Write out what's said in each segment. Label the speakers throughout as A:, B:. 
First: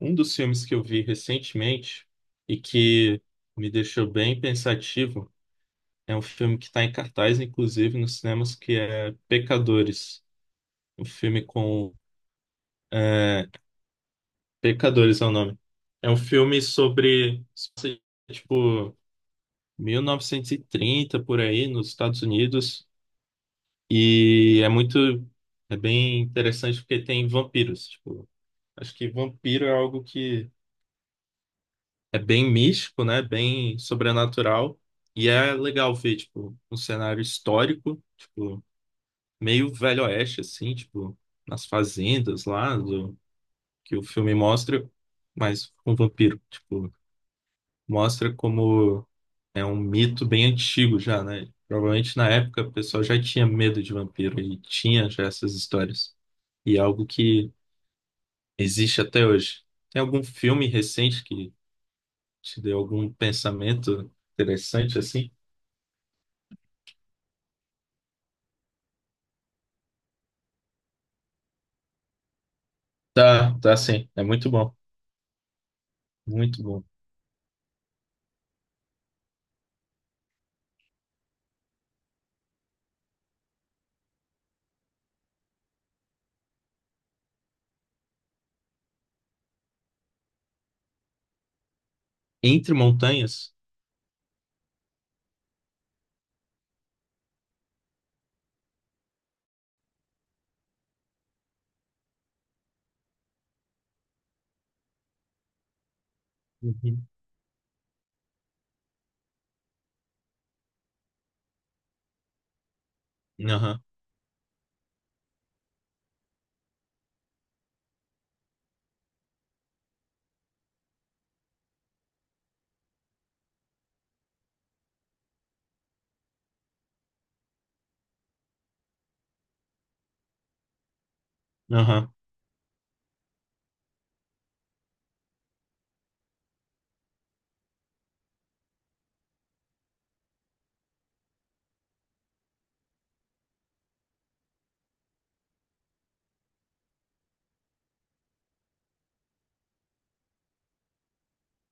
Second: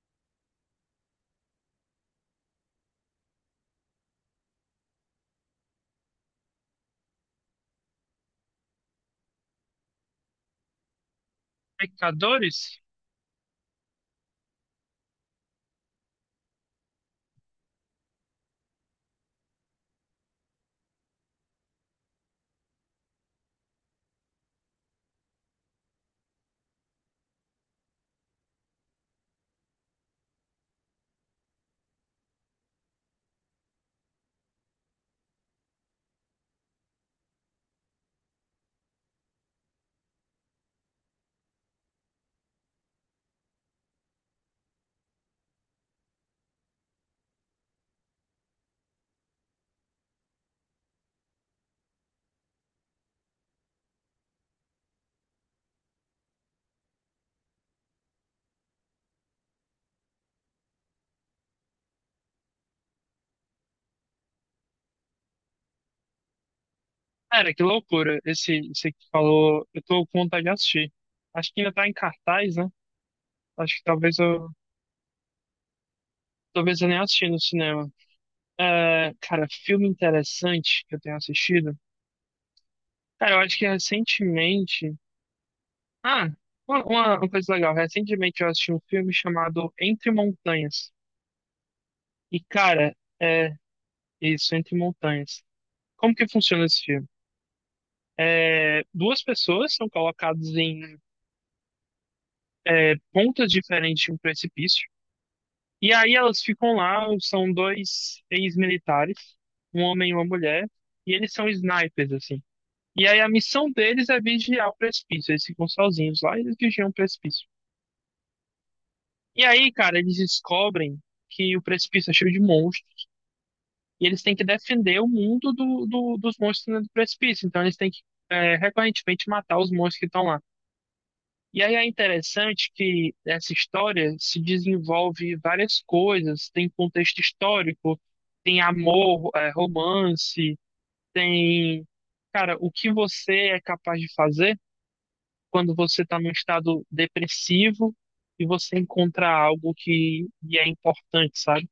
A: Um dos filmes que eu vi recentemente e que me deixou bem pensativo é um filme que está em cartaz, inclusive nos cinemas, que é Pecadores. Um filme com.
B: Pecadores?
A: É, Pecadores é o nome. É um filme sobre, tipo, 1930 por aí, nos Estados Unidos. E é muito. É bem interessante porque tem vampiros. Tipo, acho que vampiro é algo que. É bem místico, né? Bem sobrenatural. E é legal ver, tipo, um cenário histórico, tipo, meio Velho Oeste, assim, tipo, nas fazendas lá do, que o filme mostra, mas com vampiro, tipo, mostra como é um mito bem antigo já, né? Provavelmente na época o pessoal já tinha medo de vampiro e tinha já essas histórias. E é algo que existe até hoje. Tem algum filme recente que te deu algum pensamento interessante assim?
B: Cara, que loucura. Esse que falou, eu tô com vontade de assistir. Acho que ainda tá em cartaz, né?
A: Tá,
B: Acho
A: tá
B: que
A: sim. É muito bom. Muito
B: talvez
A: bom.
B: eu nem assisti no cinema. É, cara, filme interessante que eu tenho assistido. Cara, eu acho que recentemente. Ah, uma coisa legal. Recentemente eu assisti um filme chamado Entre Montanhas. E,
A: Entre
B: cara, é
A: montanhas?
B: isso, Entre Montanhas. Como que funciona esse filme? É, duas pessoas são colocadas em pontas diferentes de um precipício. E aí elas ficam lá,
A: Uhum.
B: são dois ex-militares, um homem e uma mulher, e eles são snipers, assim. E aí a missão
A: Aham,
B: deles é vigiar o precipício, eles ficam sozinhos lá e eles vigiam o precipício. E aí, cara, eles descobrem que o precipício é cheio de monstros, e eles têm que defender o mundo dos monstros no do precipício. Então eles têm que, é, recorrentemente matar os monstros que estão lá. E aí é
A: aham.
B: interessante que essa história se desenvolve várias coisas, tem contexto histórico, tem amor, é, romance, tem, cara, o que você é capaz de fazer quando você está num estado depressivo e você encontra algo que lhe é importante, sabe?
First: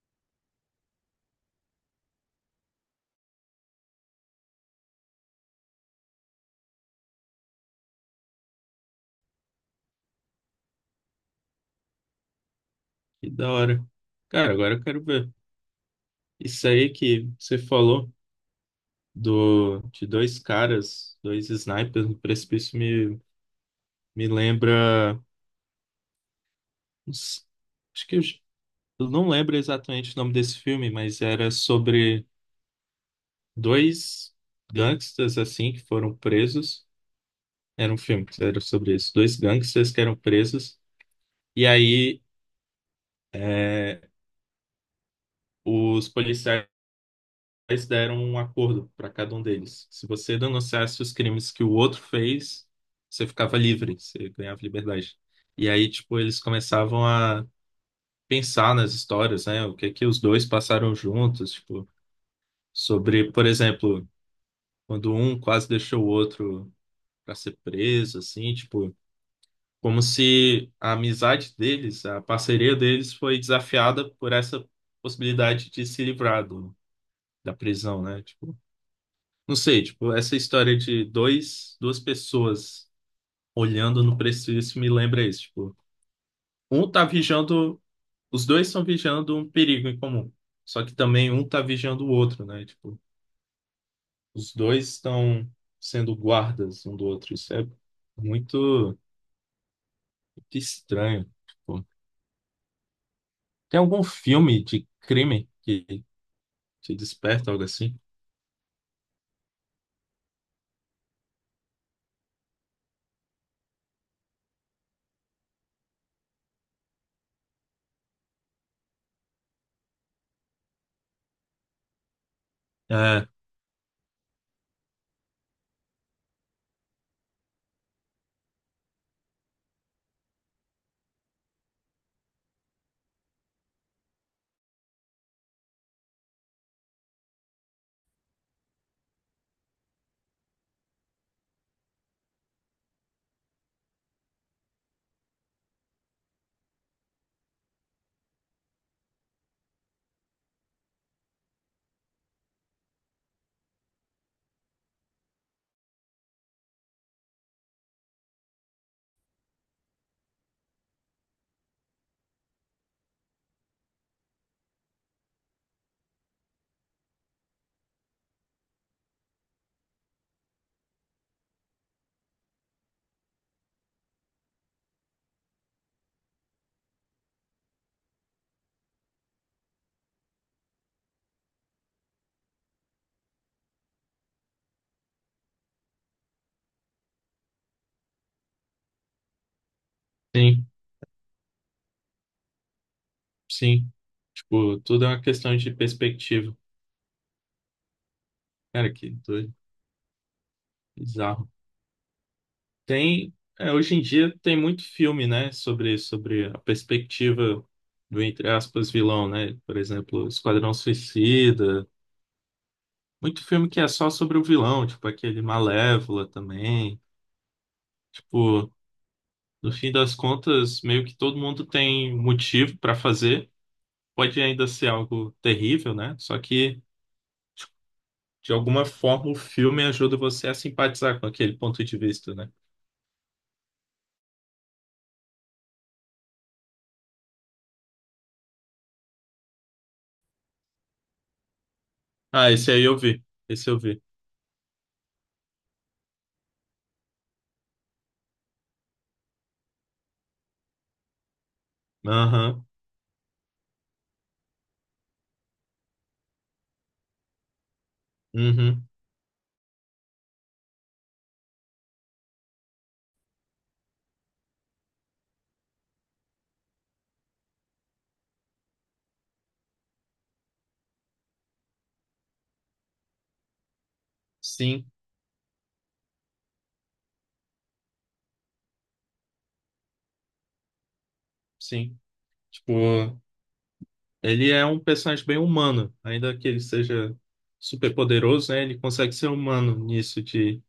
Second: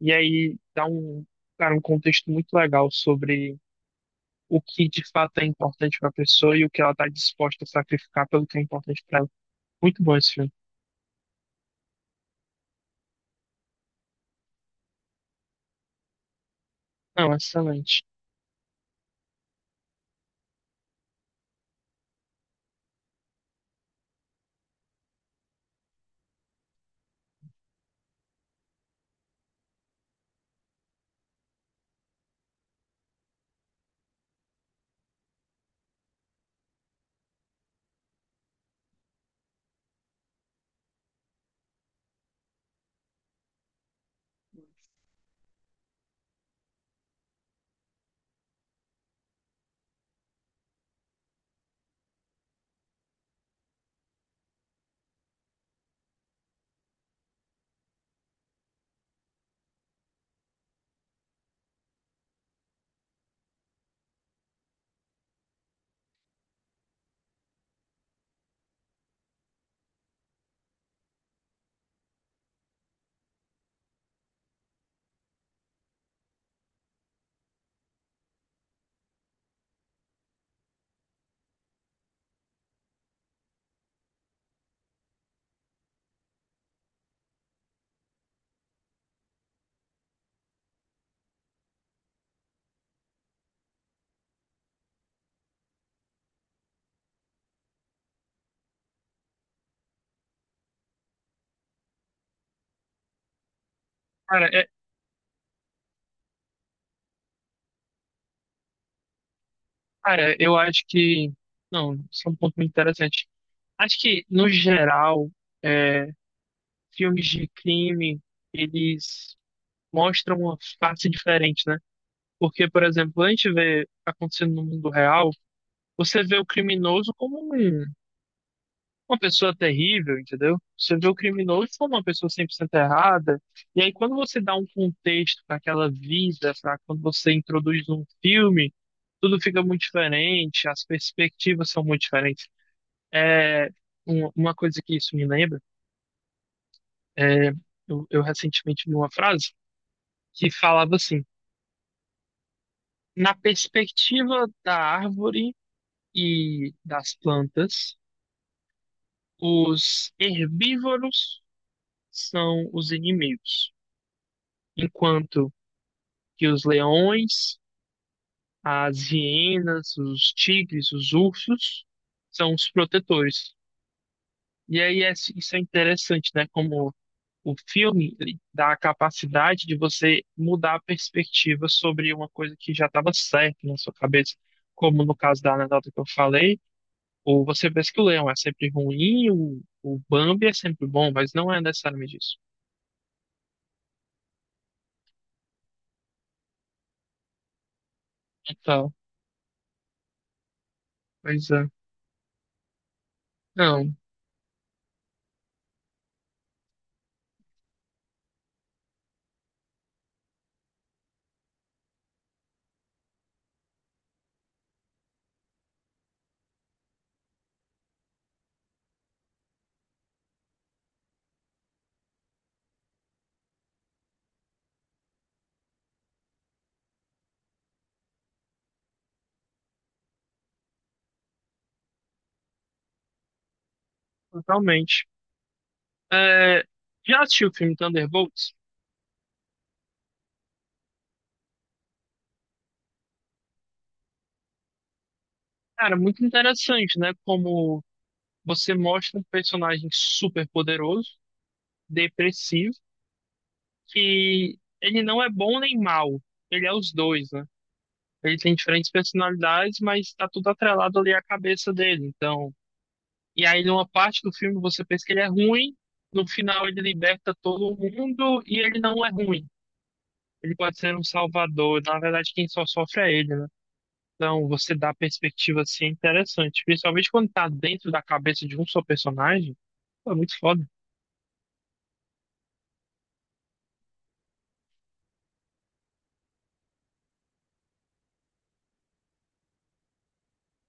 B: E aí dá um, cara, um contexto muito legal sobre o que de fato é importante para a pessoa e o que ela está disposta a sacrificar pelo que é importante para ela. Muito bom esse filme.
A: Que da hora. Cara, agora eu quero ver. Isso aí que
B: Não,
A: você
B: excelente.
A: falou do, de dois caras, dois snipers no precipício me, me lembra. Não s- Acho que eu não lembro exatamente o nome desse filme, mas era sobre dois gangsters assim que foram presos. Era um filme que era sobre isso. Dois gangsters que eram presos. E aí, é, os policiais deram um acordo para cada um deles. Se você denunciasse os crimes que o outro fez, você ficava livre, você ganhava liberdade. E aí, tipo, eles começavam a pensar nas histórias, né? O que que os dois passaram juntos, tipo, sobre, por exemplo, quando um quase deixou o outro para ser preso, assim, tipo. Como se a amizade deles, a parceria deles foi desafiada por essa possibilidade de se livrar do, da prisão, né? Tipo, não sei, tipo, essa história de dois, duas pessoas olhando no precipício me lembra isso, tipo, um tá vigiando, os dois estão vigiando um perigo em comum, só que também um tá vigiando o outro, né? Tipo, os dois estão sendo guardas um do outro, isso é muito, muito estranho. Tipo, tem algum
B: Cara,
A: filme de crime que se desperta, algo assim.
B: cara, eu acho que. Não, isso é um ponto muito interessante. Acho que, no geral, é, filmes de crime, eles mostram uma face diferente, né? Porque, por exemplo,
A: É,
B: a gente vê acontecendo no mundo real, você vê o criminoso como um. Uma pessoa terrível, entendeu? Você vê o criminoso como uma pessoa 100% errada, e aí quando você dá um contexto para aquela vida, para quando você introduz um filme, tudo fica muito diferente, as perspectivas são muito diferentes. É uma coisa que isso me lembra, é, eu recentemente li uma frase que falava assim: na perspectiva da árvore e das plantas, os herbívoros são os inimigos. Enquanto que os leões, as hienas, os tigres, os ursos são os protetores. E aí isso é interessante, né? Como o filme ele dá a capacidade de você mudar a perspectiva sobre uma coisa que já estava certa na sua cabeça, como no caso da anedota que eu falei, ou você pensa que o leão é sempre ruim, o Bambi é
A: sim,
B: sempre bom, mas não é necessariamente isso.
A: sim. Tipo, tudo é uma questão de perspectiva.
B: Então,
A: Cara, que doido, bizarro.
B: pois é.
A: Tem, é,
B: Não,
A: hoje em dia tem muito filme, né, sobre a perspectiva do, entre aspas, vilão, né? Por exemplo, Esquadrão Suicida. Muito filme que é só sobre o vilão, tipo aquele Malévola também. Tipo, no fim das contas, meio que todo mundo tem motivo pra fazer. Pode ainda ser algo terrível, né? Só que de alguma forma, o filme ajuda você a simpatizar com aquele ponto de vista, né?
B: totalmente. É, já assistiu o filme Thunderbolts?
A: Ah, esse aí eu vi. Esse eu vi.
B: Cara, muito interessante, né? Como você mostra um personagem super poderoso,
A: Aham.
B: depressivo, que ele não é bom nem mal, ele é os dois, né? Ele tem
A: Uhum.
B: diferentes personalidades, mas tá tudo atrelado ali à cabeça dele. Então, e aí numa parte do filme você pensa que ele é ruim, no final ele liberta todo mundo e ele não é ruim. Ele pode ser um salvador, na verdade quem só sofre é ele, né? Então, você dá
A: Sim,
B: a perspectiva assim, é interessante. Principalmente quando tá dentro da cabeça de um só personagem. Pô, é muito foda.
A: sim. Tipo, ele é um personagem bem humano. Ainda que ele seja super poderoso, né? Ele consegue ser humano nisso de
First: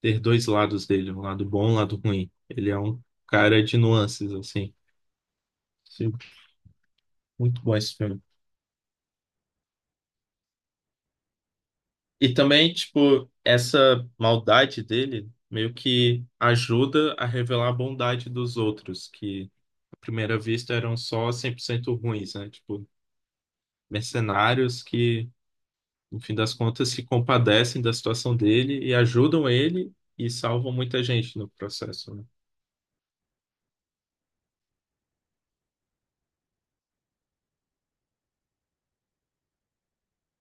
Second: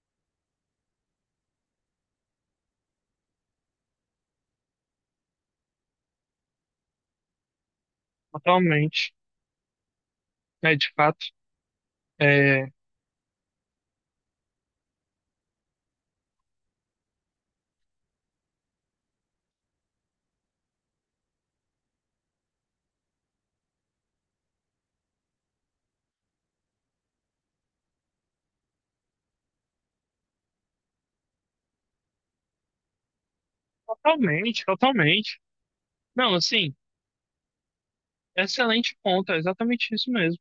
A: ter dois lados dele, um lado bom, um lado ruim. Ele é um cara de nuances, assim. Sim, muito bom esse filme.
B: Totalmente. É, de fato.
A: E
B: É,
A: também, tipo, essa maldade dele meio que ajuda a revelar a bondade dos outros, que à primeira vista eram só 100% ruins, né? Tipo, mercenários que, no fim das contas, se compadecem da situação dele e ajudam ele e salvam muita gente no processo, né?
B: totalmente, totalmente. Não, assim, excelente ponto. É exatamente isso mesmo.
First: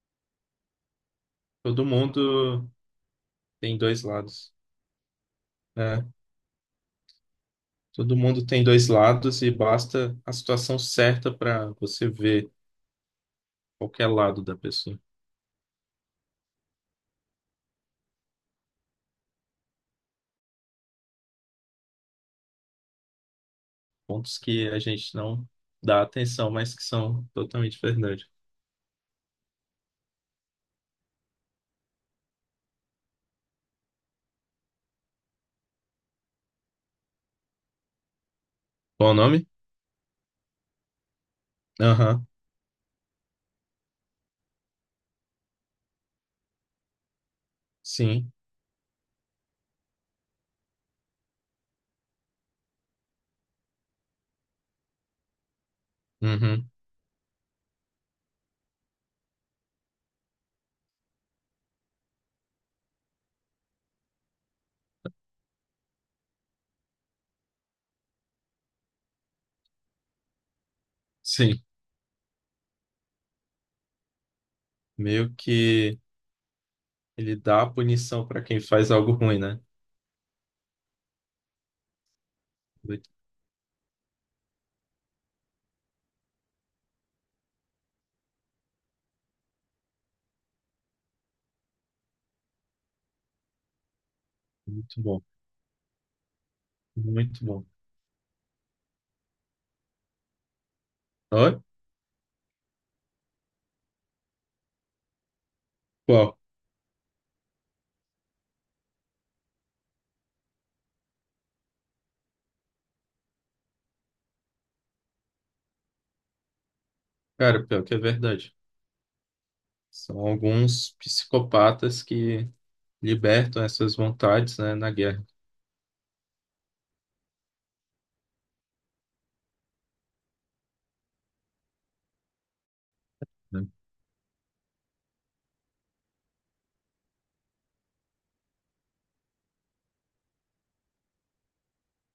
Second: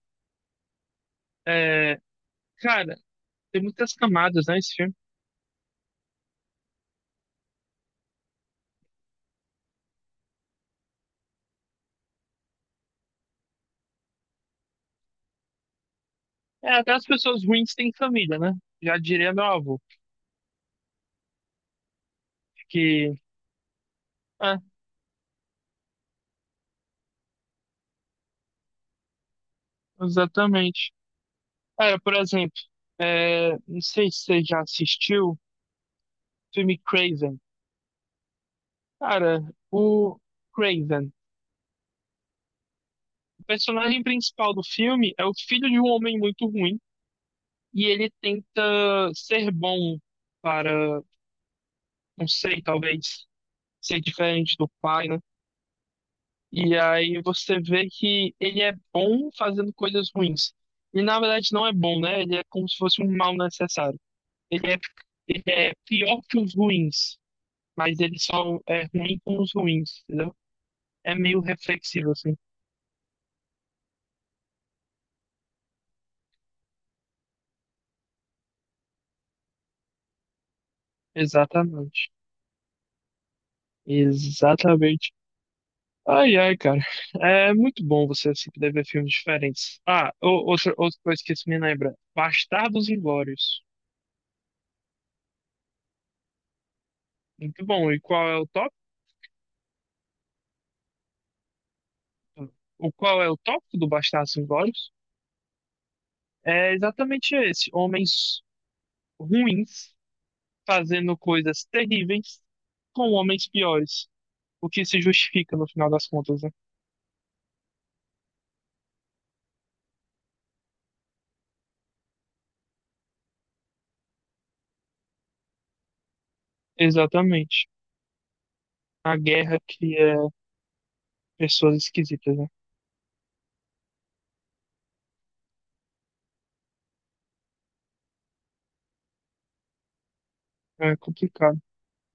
A: Todo
B: É,
A: mundo
B: cara, tem
A: tem
B: muitas
A: dois
B: camadas,
A: lados,
B: né, esse filme.
A: né? Todo mundo tem dois lados e basta a situação certa para você ver qualquer lado da pessoa.
B: É, até as pessoas ruins têm família, né? Já diria meu avô. Que,
A: Pontos
B: é,
A: que a gente não dá atenção, mas que são totalmente verdade.
B: exatamente. Cara, por exemplo, é, não sei se você já assistiu o filme Craven.
A: Qual o
B: Cara,
A: nome?
B: o Craven,
A: Aham,
B: o personagem principal do filme, é o filho de um homem muito ruim e ele
A: sim.
B: tenta ser bom para, não sei, talvez ser diferente do pai, né?
A: Uhum,
B: E aí você vê que ele é bom fazendo coisas ruins. E na verdade não é bom, né? Ele é como se fosse um mal necessário. Ele é, ele é pior que os ruins, mas ele só é ruim com os ruins, entendeu? É meio
A: sim.
B: reflexivo, assim.
A: Meio que ele dá a punição para quem faz algo ruim, né?
B: Exatamente.
A: Muito,
B: Exatamente. Ai, ai, cara. É muito bom você se poder ver filmes diferentes. Ah, outra coisa que isso me lembra. Bastardos Inglórios.
A: muito bom, muito
B: Muito
A: bom.
B: bom. E qual é o tópico?
A: Oi?
B: O qual é o tópico do Bastardos Inglórios?
A: Qual?
B: É exatamente esse. Homens ruins fazendo coisas terríveis com homens piores. O que se justifica no final das contas, né?
A: Cara, pior que é verdade. São alguns psicopatas que libertam essas vontades, né, na guerra.
B: Exatamente. A guerra cria pessoas esquisitas, né?
A: Né?
B: É complicado.